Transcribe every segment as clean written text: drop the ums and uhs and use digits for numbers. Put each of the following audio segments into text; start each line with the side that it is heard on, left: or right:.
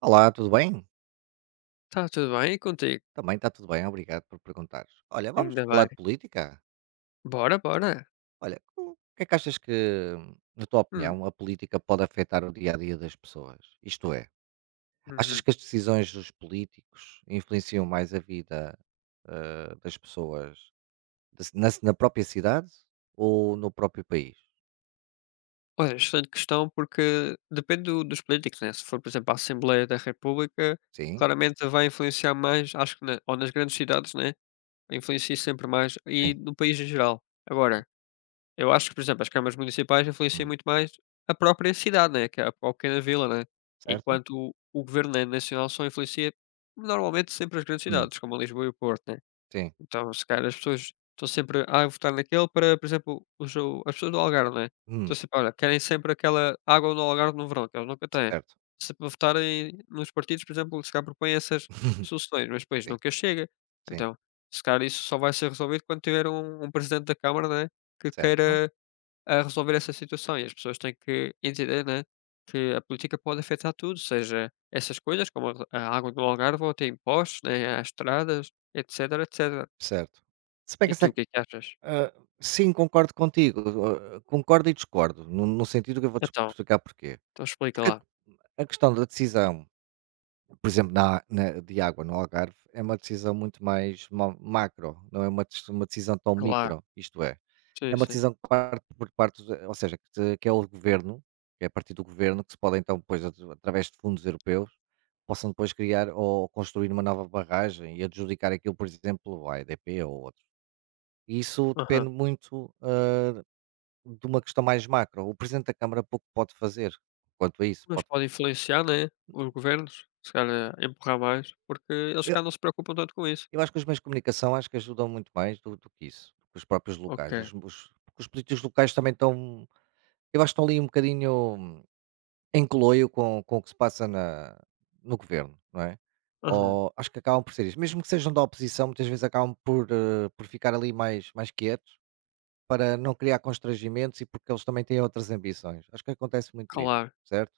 right: Olá, tudo bem?
left: Tá tudo bem, e contigo?
right: Também está tudo bem, obrigado por perguntares. Olha, vamos
left: Ainda
right: falar
left: bem.
right: de política?
left: Bora, bora.
right: Olha, o que é que achas que, na tua
left: Hum,
right: opinião, a política pode afetar o dia a dia das pessoas? Isto é, achas
left: uhum.
right: que as decisões dos políticos influenciam mais a vida das pessoas da ci- na própria cidade ou no próprio país?
left: Olha, excelente questão, porque depende dos políticos, né? Se for, por exemplo, a Assembleia da República,
right: Sim,
left: claramente vai influenciar mais, acho que ou nas grandes cidades, né? Influencia sempre mais, e
right: sim.
left: no país em geral. Agora, eu acho que, por exemplo, as câmaras municipais influenciam
right: Hum.
left: muito mais a própria cidade, né? Que é a pequena vila, né?
right: Certo?
left: Enquanto o governo, né, nacional, só influencia normalmente sempre as grandes
right: Hum.
left: cidades, como Lisboa e o Porto, né?
right: Sim.
left: Então, se calhar as pessoas estão sempre: "Ah, eu vou votar naquele", para, por exemplo, o jogo as pessoas do Algarve, né, estão
right: Hum.
left: sempre olha, querem sempre aquela água no Algarve no verão, que eles nunca têm.
right: Certo.
left: Se a votarem nos partidos, por exemplo, que se calhar propõem essas soluções, mas depois
right: Sim,
left: nunca chega.
right: sim.
left: Então, se calhar isso só vai ser resolvido quando tiver um presidente da Câmara, né, que
right: Certo,
left: queira, resolver essa situação, e as pessoas têm que entender, né, que a política pode afetar tudo, seja essas coisas como a água do Algarve ou até impostos, né, as estradas, etcétera.
right: certo. Se bem que
left: E tu, o
right: essa.
left: que é que achas?
right: Ah, sim, concordo contigo. Concordo e discordo, no sentido que eu vou-te
left: Então,
right: explicar porquê.
left: então explica
right: Porque
left: lá.
right: a questão da decisão, por exemplo, de água no Algarve, é uma decisão muito mais macro, não é uma decisão tão
left: Claro,
right: micro, isto é. É
left: sim,
right: uma
left: sim.
right: decisão que parte por parte, ou seja, que é o governo, que é a partir do governo, que se pode então, depois, através de fundos europeus, possam depois criar ou construir uma nova barragem e adjudicar aquilo, por exemplo, à EDP ou outro. E isso
left: Aham.
right: depende muito de uma questão mais macro, o Presidente da Câmara pouco pode fazer quanto a isso.
left: Mas
right: Pode.
left: pode influenciar, né, os governos, se calhar empurrar mais, porque eles
right: eu
left: se não se preocupam tanto com isso.
right: eu acho que os meios de comunicação acho que ajudam muito mais do que isso, do que os próprios locais.
left: Ok.
right: Os Porque os políticos locais também estão eu acho que estão ali um bocadinho em coloio com o que se passa na no governo, não é?
left: Aham.
right: Ou acho que acabam por ser isso. Mesmo que sejam da oposição, muitas vezes acabam por ficar ali mais quietos, para não criar constrangimentos e porque eles também têm outras ambições. Acho que acontece muito isso,
left: Claro.
right: certo?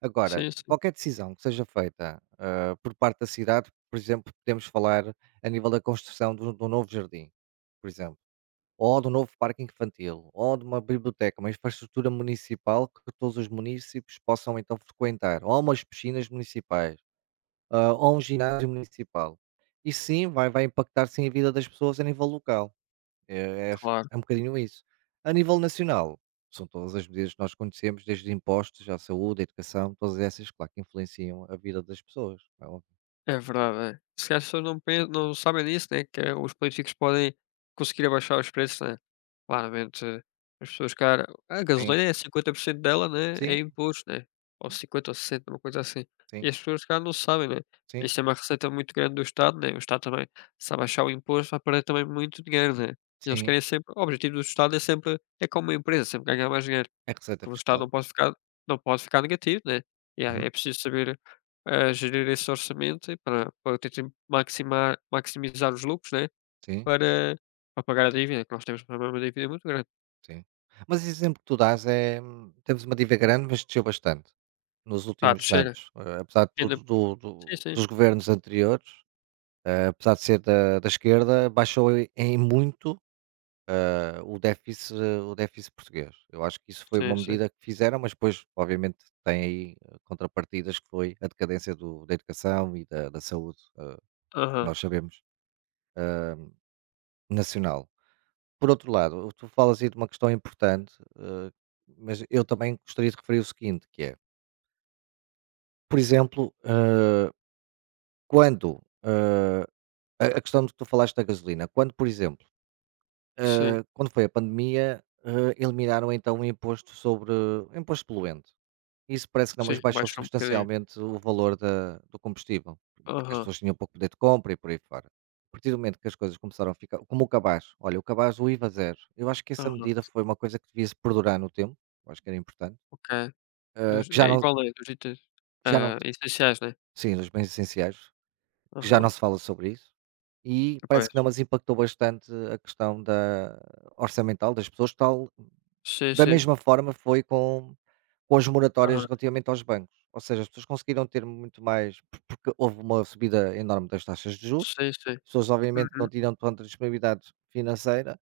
right: Agora,
left: Sim, sim.
right: qualquer decisão que seja feita, por parte da cidade, por exemplo, podemos falar a nível da construção do novo jardim, por exemplo, ou do novo parque infantil, ou de uma biblioteca, uma infraestrutura municipal que todos os munícipes possam então frequentar, ou umas piscinas municipais, ou um ginásio municipal. E sim, vai impactar sim a vida das pessoas a nível local. É é
left: Claro.
right: é um bocadinho isso. A nível nacional, são todas as medidas que nós conhecemos, desde impostos à saúde, à educação, todas essas, claro que influenciam a vida das pessoas, é óbvio.
left: É verdade, é. Se calhar as pessoas não sabem disso, né, que é os políticos podem conseguir abaixar os preços, né. Claramente, as pessoas cara a
right: Sim,
left: gasolina é 50% dela, né, é
right: sim,
left: imposto, né, ou 50 ou 60, uma coisa assim.
right: sim,
left: E as pessoas se não sabem, né.
right: sim,
left: Isto é uma receita muito grande do Estado, né, o Estado também, se abaixar o imposto vai perder também muito dinheiro, né. E eles
right: sim.
left: querem sempre, o objetivo do Estado é sempre é como uma empresa, sempre ganhar mais dinheiro
right: A receita
left: que o resultado
right: fiscal.
left: não pode ficar não pode ficar negativo, né. E é
right: Uhum.
left: preciso saber, gerir esse orçamento, e para tentar maximar maximizar os lucros, né,
right: Sim,
left: para para pagar a dívida, que nós temos também uma dívida muito grande.
right: sim. Mas esse exemplo que tu dás temos uma dívida grande, mas desceu bastante nos
left: Tá,
right: últimos
left: terceira,
right: anos, apesar de
left: ainda,
right: tudo do
left: sim,
right: do
left: sim,
right: dos governos anteriores, apesar de ser da esquerda, baixou em muito o déficit português. Eu acho que isso foi uma
left: sim, sim.
right: medida que fizeram, mas depois, obviamente, tem aí contrapartidas que foi a decadência da educação e da saúde, que
left: Aham,
right: nós sabemos, ehm, nacional. Por outro lado, tu falas aí de uma questão importante, mas eu também gostaria de referir o seguinte, que é, por exemplo, quando a questão de que tu falaste da gasolina, quando, por exemplo,
left: sim,
right: quando foi a pandemia, eliminaram então o imposto sobre o imposto poluente. Isso parece que não,
left: sim,
right: mas baixou
left: abaixou um bocadinho.
right: substancialmente o valor da do combustível, porque as
left: Aham,
right: pessoas tinham pouco poder de compra e por aí fora. A partir do momento que as coisas começaram a ficar como o cabaz, olha, o cabaz, o IVA zero, eu acho que essa
left: aham,
right: medida foi uma coisa que devia se perdurar no tempo, eu acho que era importante,
left: ok.
right: hã,
left: Dos
right: que
left: é
right: já não
left: igual, é, dos itens,
right: que já não
left: essenciais, né.
right: Sim, nos bens essenciais, que já
left: Aham,
right: não se fala sobre isso, e parece que
left: pois.
right: não, mas impactou bastante a questão da orçamental das pessoas, tal.
left: Sim,
right: Da
left: sim.
right: mesma forma foi com as moratórias
left: Aham,
right: relativamente aos bancos, ou seja, as pessoas conseguiram ter muito mais porque houve uma subida enorme das taxas de juros,
left: sim, sim.
right: as pessoas obviamente não
left: Uhum.
right: tinham tanta disponibilidade financeira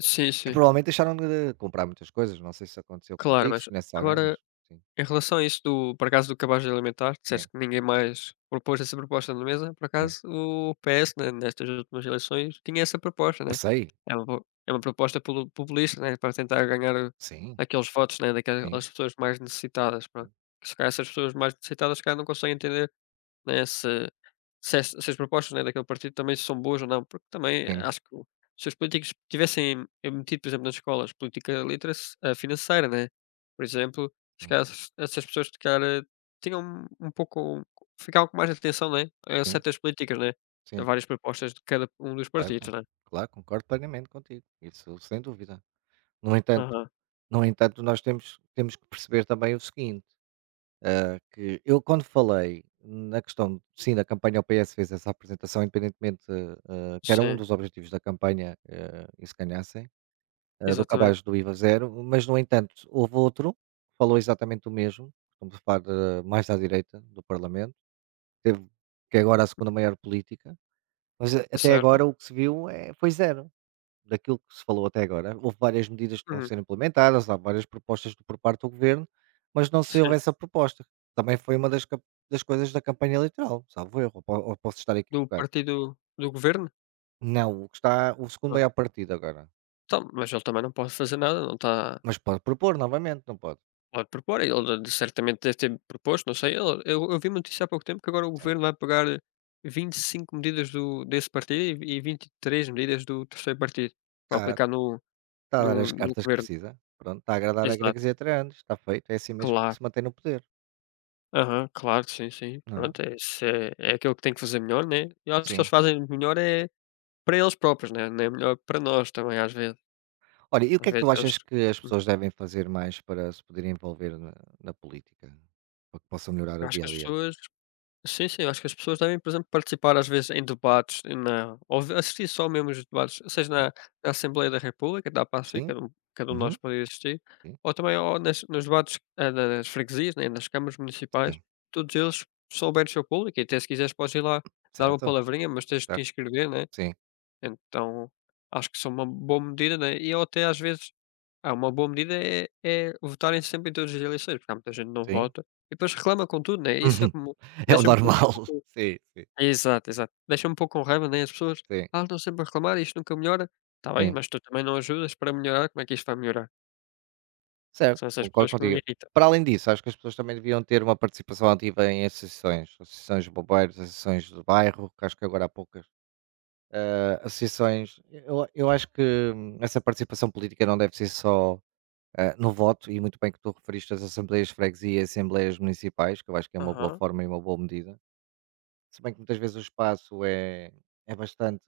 left: Sim,
right: e
left: sim.
right: provavelmente deixaram de comprar muitas coisas, não sei se aconteceu
left: Claro,
right: contigo,
left: mas
right: se conheces alguém, mas
left: agora
right: sim,
left: em relação a isso do, por acaso, do cabaz alimentar,
right: sim,
left: disseste que ninguém mais propôs essa proposta na mesa. Por
right: sim.
left: acaso o PS, né, nestas últimas eleições tinha essa proposta,
right: Eu
left: né.
right: sei,
left: É uma po É uma proposta polu populista, né, para tentar ganhar
right: sim,
left: aqueles votos, né,
right: sim,
left: daquelas pessoas mais necessitadas, pronto.
right: sim,
left: Que se calhar essas pessoas mais necessitadas, se calhar não conseguem entender, né, se as propostas, né, daquele partido também são boas ou não, porque também
right: sim,
left: acho que o se os políticos tivessem, metido, por exemplo, nas escolas política literacy, financeira, né, por exemplo, se
right: sim,
left: calhar essas pessoas se calhar, tinham um pouco ficavam com mais atenção, né, a
right: sim,
left: certas políticas, né, a
right: sim.
left: várias propostas de cada um dos partidos,
right: Certo.
left: né.
right: Claro, concordo plenamente contigo, isso sem dúvida. No entanto
left: Aham.
right: no entanto, nós temos que perceber também o seguinte. Que eu quando falei na questão, sim, da campanha, o PS fez essa apresentação independentemente, que era um
left: Sim,
right: dos objetivos da campanha, e se ganhassem, do
left: exatamente.
right: cabaz do IVA zero, mas no entanto houve outro, que falou exatamente o mesmo, estamos a falar de mais à direita do Parlamento, teve que é agora a segunda maior política, mas até
left: Certo.
right: agora o que se viu foi zero daquilo que se falou até agora. Houve várias medidas que vão
left: Uhum,
right: ser implementadas, há várias propostas por parte do governo, mas não se
left: sim.
right: houve essa proposta. Também foi uma das coisas da campanha eleitoral, salvo erro, ou posso estar
left: Do
right: equivocado.
left: partido do governo?
right: Não, o que está o segundo
left: Ah,
right: maior partido agora.
left: então, mas ele também não pode fazer nada, não está.
right: Mas pode propor novamente, não pode?
left: Pode propor, ele, de certamente deve ter proposto, não sei, ele, eu vi uma notícia há pouco tempo que agora o
right: Sim.
left: governo vai pegar, 25 medidas do desse partido, e 23 medidas do terceiro partido, para
right: Está,
left: aplicar
right: está a dar as
left: no
right: cartas que
left: governo.
right: precisa. Pronto, está a agradar a gregos
left: Exato,
right: e a atiranos, está feito, é assim mesmo que
left: claro.
right: se mantém no poder,
left: Aham, claro, sim, sim.
right: não é?
left: Pronto, é isso, é aquilo que tem que fazer melhor, né, eu acho que eles
right: Sim.
left: fazem melhor é para eles próprios, né, não é melhor para nós também, às vezes.
right: Olha, e o que
left: Às
right: é que tu
left: vezes eles,
right: achas que as
left: uhum,
right: pessoas devem fazer mais para se poderem envolver na política? Para que possam melhorar o
left: eu acho
right: dia
left: que
right: a
left: as
right: dia?
left: pessoas, sim, sim, acho que as pessoas devem, por exemplo, participar às vezes em debates, na ou v assistir só mesmo os debates, seja na Assembleia da República, da, para assistir,
right: Sim,
left: cada um de nós
right: uhum,
left: pode assistir,
right: sim,
left: ou também, ou nas nos debates, nas freguesias, né, nas câmaras municipais,
right: sim,
left: todos eles são abertos ao público, e até se quiseres podes ir lá dar uma
right: certo,
left: palavrinha, mas tens de te
right: certo,
left: inscrever, né?
right: sim,
left: Então, acho que são uma boa medida, né, e eu até às vezes, uma boa medida é votarem sempre em todas as eleições, porque há muita gente que não
right: sim.
left: vota, e depois reclama com tudo, né. Isso é
right: Uhum.
left: como,
right: É o
left: deixa-me um pouco,
right: normal.
left: pouco-
right: Sim, sim,
left: exato, exato. Deixa-me um pouco com raiva, né, as pessoas:
right: sim,
left: "Ah, estão sempre a reclamar, isto nunca melhora". Está bem,
right: sim.
left: mas tu também não ajudas para melhorar, como é que isto vai melhorar?
right: Certo,
left: São essas
right: concordo
left: pessoas que me
right: contigo.
left: irritam.
right: Para além disso, acho que as pessoas também deviam ter uma participação ativa em associações, associações de bombeiros, associações de bairro, que acho que agora há poucas, associações. Eu acho que essa participação política não deve ser só no voto, e muito bem que tu referiste às assembleias de freguesia e assembleias municipais, que eu acho que é uma boa
left: Aham,
right: forma e uma boa medida. Se bem que muitas vezes o espaço é bastante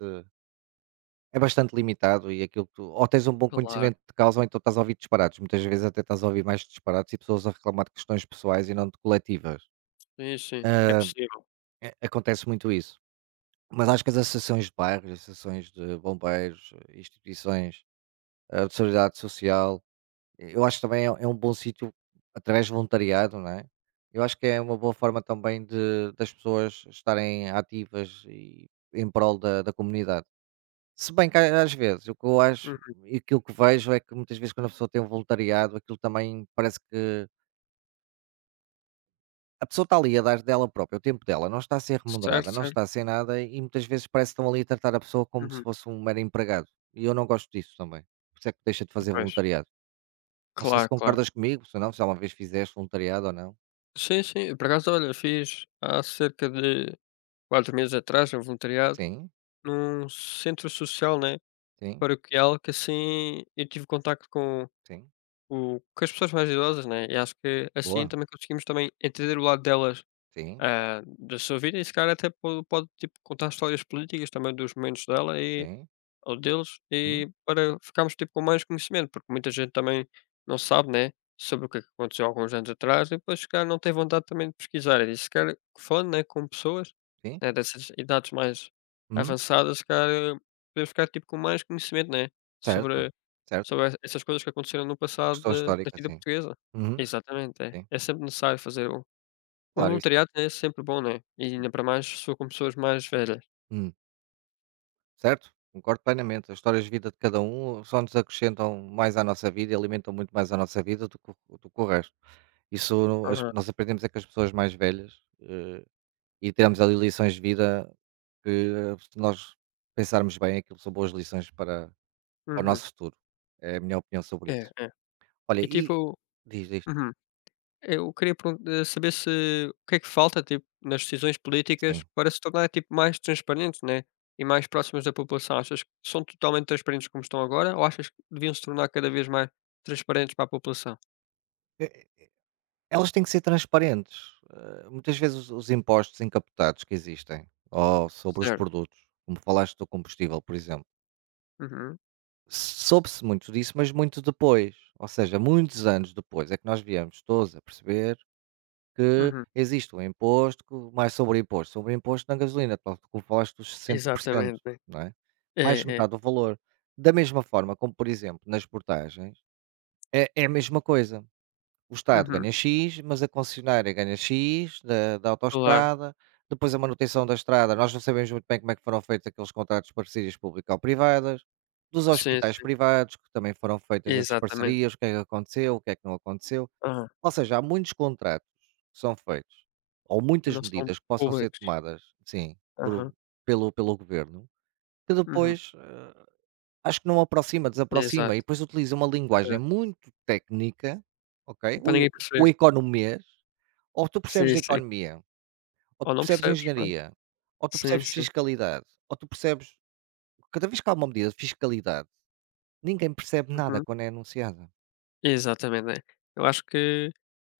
right: é bastante limitado e aquilo que tu ou tens um bom, uhum,
left: claro.
right: conhecimento de causa ou então estás a ouvir disparados muitas vezes até estás a ouvir mais disparados e pessoas a reclamar de questões pessoais e não de coletivas.
left: Sim, sim, é possível.
right: Acontece muito isso. Mas acho que as associações de bairros, associações de bombeiros, instituições, de solidariedade social, eu acho que também é um bom sítio através de voluntariado, não é? Eu acho que é uma boa forma também de das pessoas estarem ativas e em prol da comunidade. Se bem que a às vezes, o que eu acho
left: Uhum.
right: e aquilo que vejo é que muitas vezes quando a pessoa tem um voluntariado, aquilo também parece que a pessoa está ali a dar dela própria, o tempo dela, não está a ser
left: Certo,
right: remunerada, não
left: certo.
right: está a ser nada e muitas vezes parece que estão ali a tratar a pessoa como se
left: Uhum.
right: fosse um mero empregado. E eu não gosto disso também. Por isso é que deixa de fazer
left: Pois.
right: voluntariado. Não sei se
left: Claro, claro.
right: concordas comigo, se não, se alguma vez fizeste voluntariado ou não.
left: Sim, sim, por acaso, olha, fiz há cerca de 4 meses atrás, a voluntariado,
right: Sim,
left: num centro social, né,
right: sim,
left: paroquial, que assim eu tive contacto com
right: sim.
left: o com as pessoas mais idosas, né, e acho que assim
right: Boa.
left: também conseguimos também entender o lado delas,
right: Sim,
left: da sua vida, e se calhar até po pode, tipo, contar histórias políticas também dos momentos dela e
right: sim.
left: ou deles,
right: Hum,
left: e para ficarmos tipo com mais conhecimento, porque muita gente também não sabe, né, sobre o que é que aconteceu alguns anos atrás, e depois se calhar não tem vontade também de pesquisar. E se calhar falando, né, com pessoas,
right: sim.
left: né, dessas idades mais
right: Hum,
left: avançadas, se calhar, podemos ficar tipo com mais conhecimento, né,
right: certo,
left: sobre,
right: certo.
left: sobre essas coisas que aconteceram no passado
right: Questão
left: da
right: histórica,
left: vida
right: sim.
left: portuguesa.
right: Uhum,
left: Exatamente, é.
right: sim.
left: É sempre necessário fazer um, um
right: Claro, isso.
left: voluntariado, né, é sempre bom, né? E
right: Hum.
left: ainda para mais, se for com pessoas mais velhas.
right: Hum. Certo? Concordo plenamente. As histórias de vida de cada um só nos acrescentam mais à nossa vida e alimentam muito mais a nossa vida do que o resto. Isso não- as-
left: Aham.
right: nós aprendemos é com as pessoas mais velhas e temos ali lições de vida que, se nós pensarmos bem, aquilo são boas lições para o
left: Uhum.
right: nosso futuro. É a minha opinião sobre
left: É,
right: isso.
left: é.
right: Olha,
left: E
right: e
left: tipo,
right: diz isto,
left: uhum, eu queria saber se o que é que falta, tipo, nas decisões políticas,
right: sim.
left: para se tornar tipo mais transparentes, né, e mais próximas da população? Achas que são totalmente transparentes como estão agora, ou achas que deviam se tornar cada vez mais transparentes para a população?
right: Eh, Elas têm que ser transparentes. Muitas vezes os impostos encapotados que existem, ou sobre os
left: Certo.
right: produtos, como falaste do combustível, por exemplo
left: Uhum,
right: soube-se muito disso, mas muito depois, ou seja, muitos anos depois é que nós viemos todos a perceber que
left: uhum.
right: existe um imposto, mais sobre imposto na gasolina, tal como falaste dos 60%,
left: Exatamente, né.
right: não é? Mais de
left: É, é.
right: metade do valor. Da mesma forma como, por exemplo, nas portagens, é a mesma coisa. O Estado
left: Uhum.
right: ganha X, mas a concessionária ganha X da
left: Claro.
right: autoestrada, depois a manutenção da estrada, nós não sabemos muito bem como é que foram feitos aqueles contratos de parcerias público-privadas, dos
left: Sim,
right: hospitais
left: sim.
right: privados, que também foram feitas essas
left: Exatamente.
right: parcerias, o que é que aconteceu, o que é que não aconteceu.
left: Aham.
right: Ou seja, há muitos contratos que são feitos, ou
left: E
right: muitas
left: não são
right: medidas que possam ser
left: públicos.
right: tomadas, sim, por
left: Aham.
right: pelo pelo governo, que
left: Uhum.
right: depois, Acho que não aproxima, desaproxima
left: Exato.
right: e depois utiliza uma linguagem
left: Aham.
right: muito técnica, ok?
left: Para
right: O
left: ninguém
right: o
left: perceber.
right: economês, ou tu percebes
left: Sim,
right: de
left: sim.
right: economia, ou
left: Ou
right: tu
left: não
right: percebes de
left: percebes, pronto.
right: engenharia, ou tu
left: Sim,
right: percebes de
left: sim.
right: fiscalidade, ou tu percebes cada vez que há uma medida de fiscalidade, ninguém percebe nada
left: Uhum.
right: quando é anunciada.
left: Exatamente, né. Eu acho que,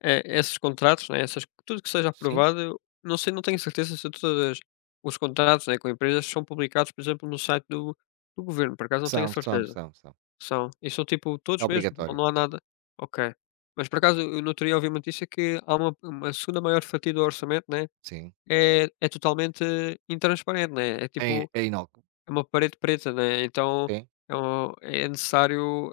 left: esses contratos, né, essas, tudo que seja
right: Sim?
left: aprovado, não sei, não tenho certeza se todos os contratos, né, com empresas são publicados, por exemplo, no site do governo, por acaso não tenho
right: São, são,
left: certeza.
right: são, são.
left: São e são tipo
right: É
left: todos mesmo, ou
right: obrigatório.
left: não há nada? Ok. Mas por acaso eu no outro dia ouvi uma notícia que há uma segunda maior fatia do orçamento, né,
right: Sim.
left: é totalmente intransparente, né, é
right: É,
left: tipo
right: é inócuo.
left: é uma parede preta, né. Então,
right: Sim.
left: é um, é necessário,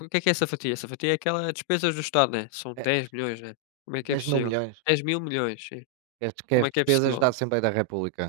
left: o que é essa fatia? Essa fatia é aquela despesas do Estado, né, são
right: É
left: 10 milhões, né. Como é que é
right: 10.000
left: possível?
right: milhões.
left: 10.000.000.000, sim,
right: Que as que
left: como
right: as
left: é que é
right: despesas
left: possível,
right: da
left: né?
right: Assembleia da República.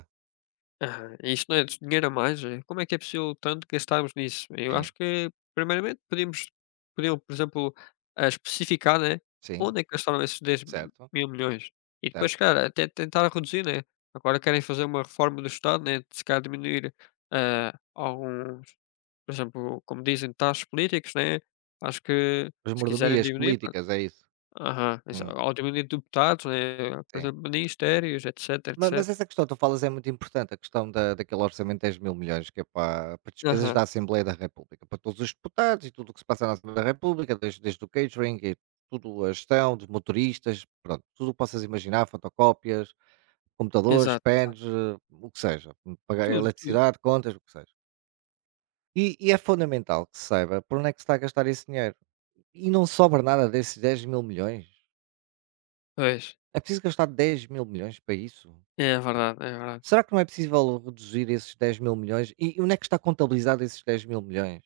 left: Aham, isto não é dinheiro a mais, é? Como é que é possível tanto gastarmos nisso? Eu
right: Sim.
left: acho que primeiramente podíamos podiam, por exemplo, especificar, né,
right: Sim.
left: onde é que gastaram esses dez
right: Certo.
left: mil milhões e depois,
right: Certo.
left: cara, até tentar reduzir, né, agora querem fazer uma reforma do Estado, né. De se calhar diminuir, alguns, por exemplo, como dizem, taxas políticos, né, acho que
right: As
left: se quiserem
right: mordomias
left: diminuir, pronto,
right: políticas, é isso.
left: aham, exa
right: Hum.
left: ou diminuir deputados, né, por
right: Sim.
left: exemplo, ministérios,
right: Ma
left: etcétera.
right: mas essa questão que tu falas é muito importante, a questão da daquele orçamento de 10 mil milhões que é para despesas
left: Aham,
right: da Assembleia da República, para todos os deputados e tudo o que se passa na Assembleia da República, desde o catering e tudo, a gestão dos motoristas, pronto, tudo o que possas imaginar, fotocópias, computadores,
left: exato.
right: pens, o que seja, pagar
left: Tudo, tudo.
right: eletricidade, contas, o que seja. E é fundamental que se saiba por onde é que se está a gastar esse dinheiro. E não sobra nada desses 10 mil milhões.
left: Pois,
right: É preciso gastar 10 mil milhões para isso?
left: é verdade, é verdade.
right: Será que não é possível reduzir esses 10 mil milhões? E onde é que está contabilizado esses 10 mil milhões?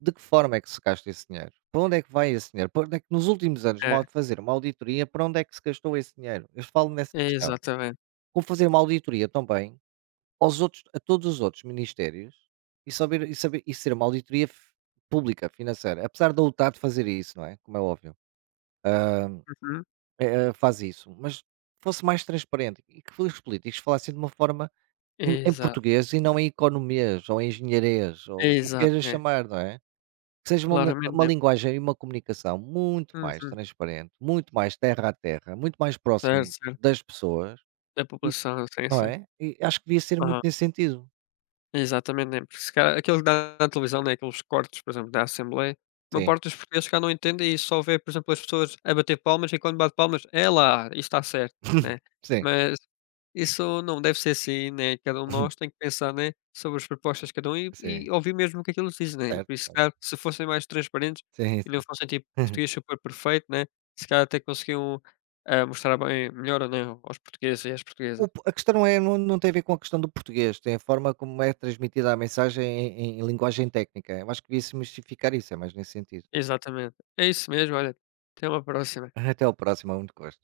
right: De que forma é que se gasta esse dinheiro? Para onde é que vai esse dinheiro? Para onde é que nos últimos anos,
left: É,
right: mal fazer uma auditoria, para onde é que se gastou esse dinheiro? Eu falo nessa
left: é
right: questão.
left: exatamente.
right: Como fazer uma auditoria também aos outros, a todos os outros ministérios e saber, e ser uma auditoria pública, financeira. Apesar da UTAD fazer isso, não é? Como é óbvio,
left: Uhum.
right: é, faz isso. Mas fosse mais transparente e que os políticos falassem de uma forma. Em
left: Exato,
right: português e não em economês ou em engenharês ou o que
left: exato,
right: queiras
left: né.
right: chamar, não é? Que seja uma
left: Claramente,
right: uma
left: né.
right: linguagem e uma comunicação muito mais
left: Uhum.
right: transparente, muito mais terra a terra, muito mais
left: Certo,
right: próximo
left: certo.
right: das pessoas
left: Da
right: e
left: população, sim,
right: não
left: sim.
right: é? E acho que devia ser muito
left: Aham.
right: nesse sentido.
left: Exatamente, né, porque se calhar aquilo que dá na televisão, né, aqueles cortes, por exemplo, da Assembleia, uma
right: Sim.
left: parte dos portugueses se não entende, e só vê, por exemplo, as pessoas a bater palmas, e quando bate palmas: "É lá, isto está certo", né.
right: Sim.
left: Mas isso não deve ser assim, né, cada um de nós tem que pensar, né, sobre as propostas de cada um, e
right: Sim.
left: ouvir mesmo o que é que dizem, né.
right: Certo,
left: Por isso, se
right: certo.
left: calhar, se fossem mais transparentes,
right: Sim,
left: e não
right: sim.
left: fossem tipo português super perfeito, né, se calhar até conseguiam, mostrar bem melhor, né, aos portugueses e às
right: O
left: portuguesas.
right: po a questão é não tem a ver com a questão do português, tem a forma como é transmitida a mensagem em linguagem técnica. Eu acho que devia-se mistificar isso, é mais nesse sentido.
left: Exatamente. É isso mesmo, olha, até uma próxima.
right: Até ao próximo, é muito gosto.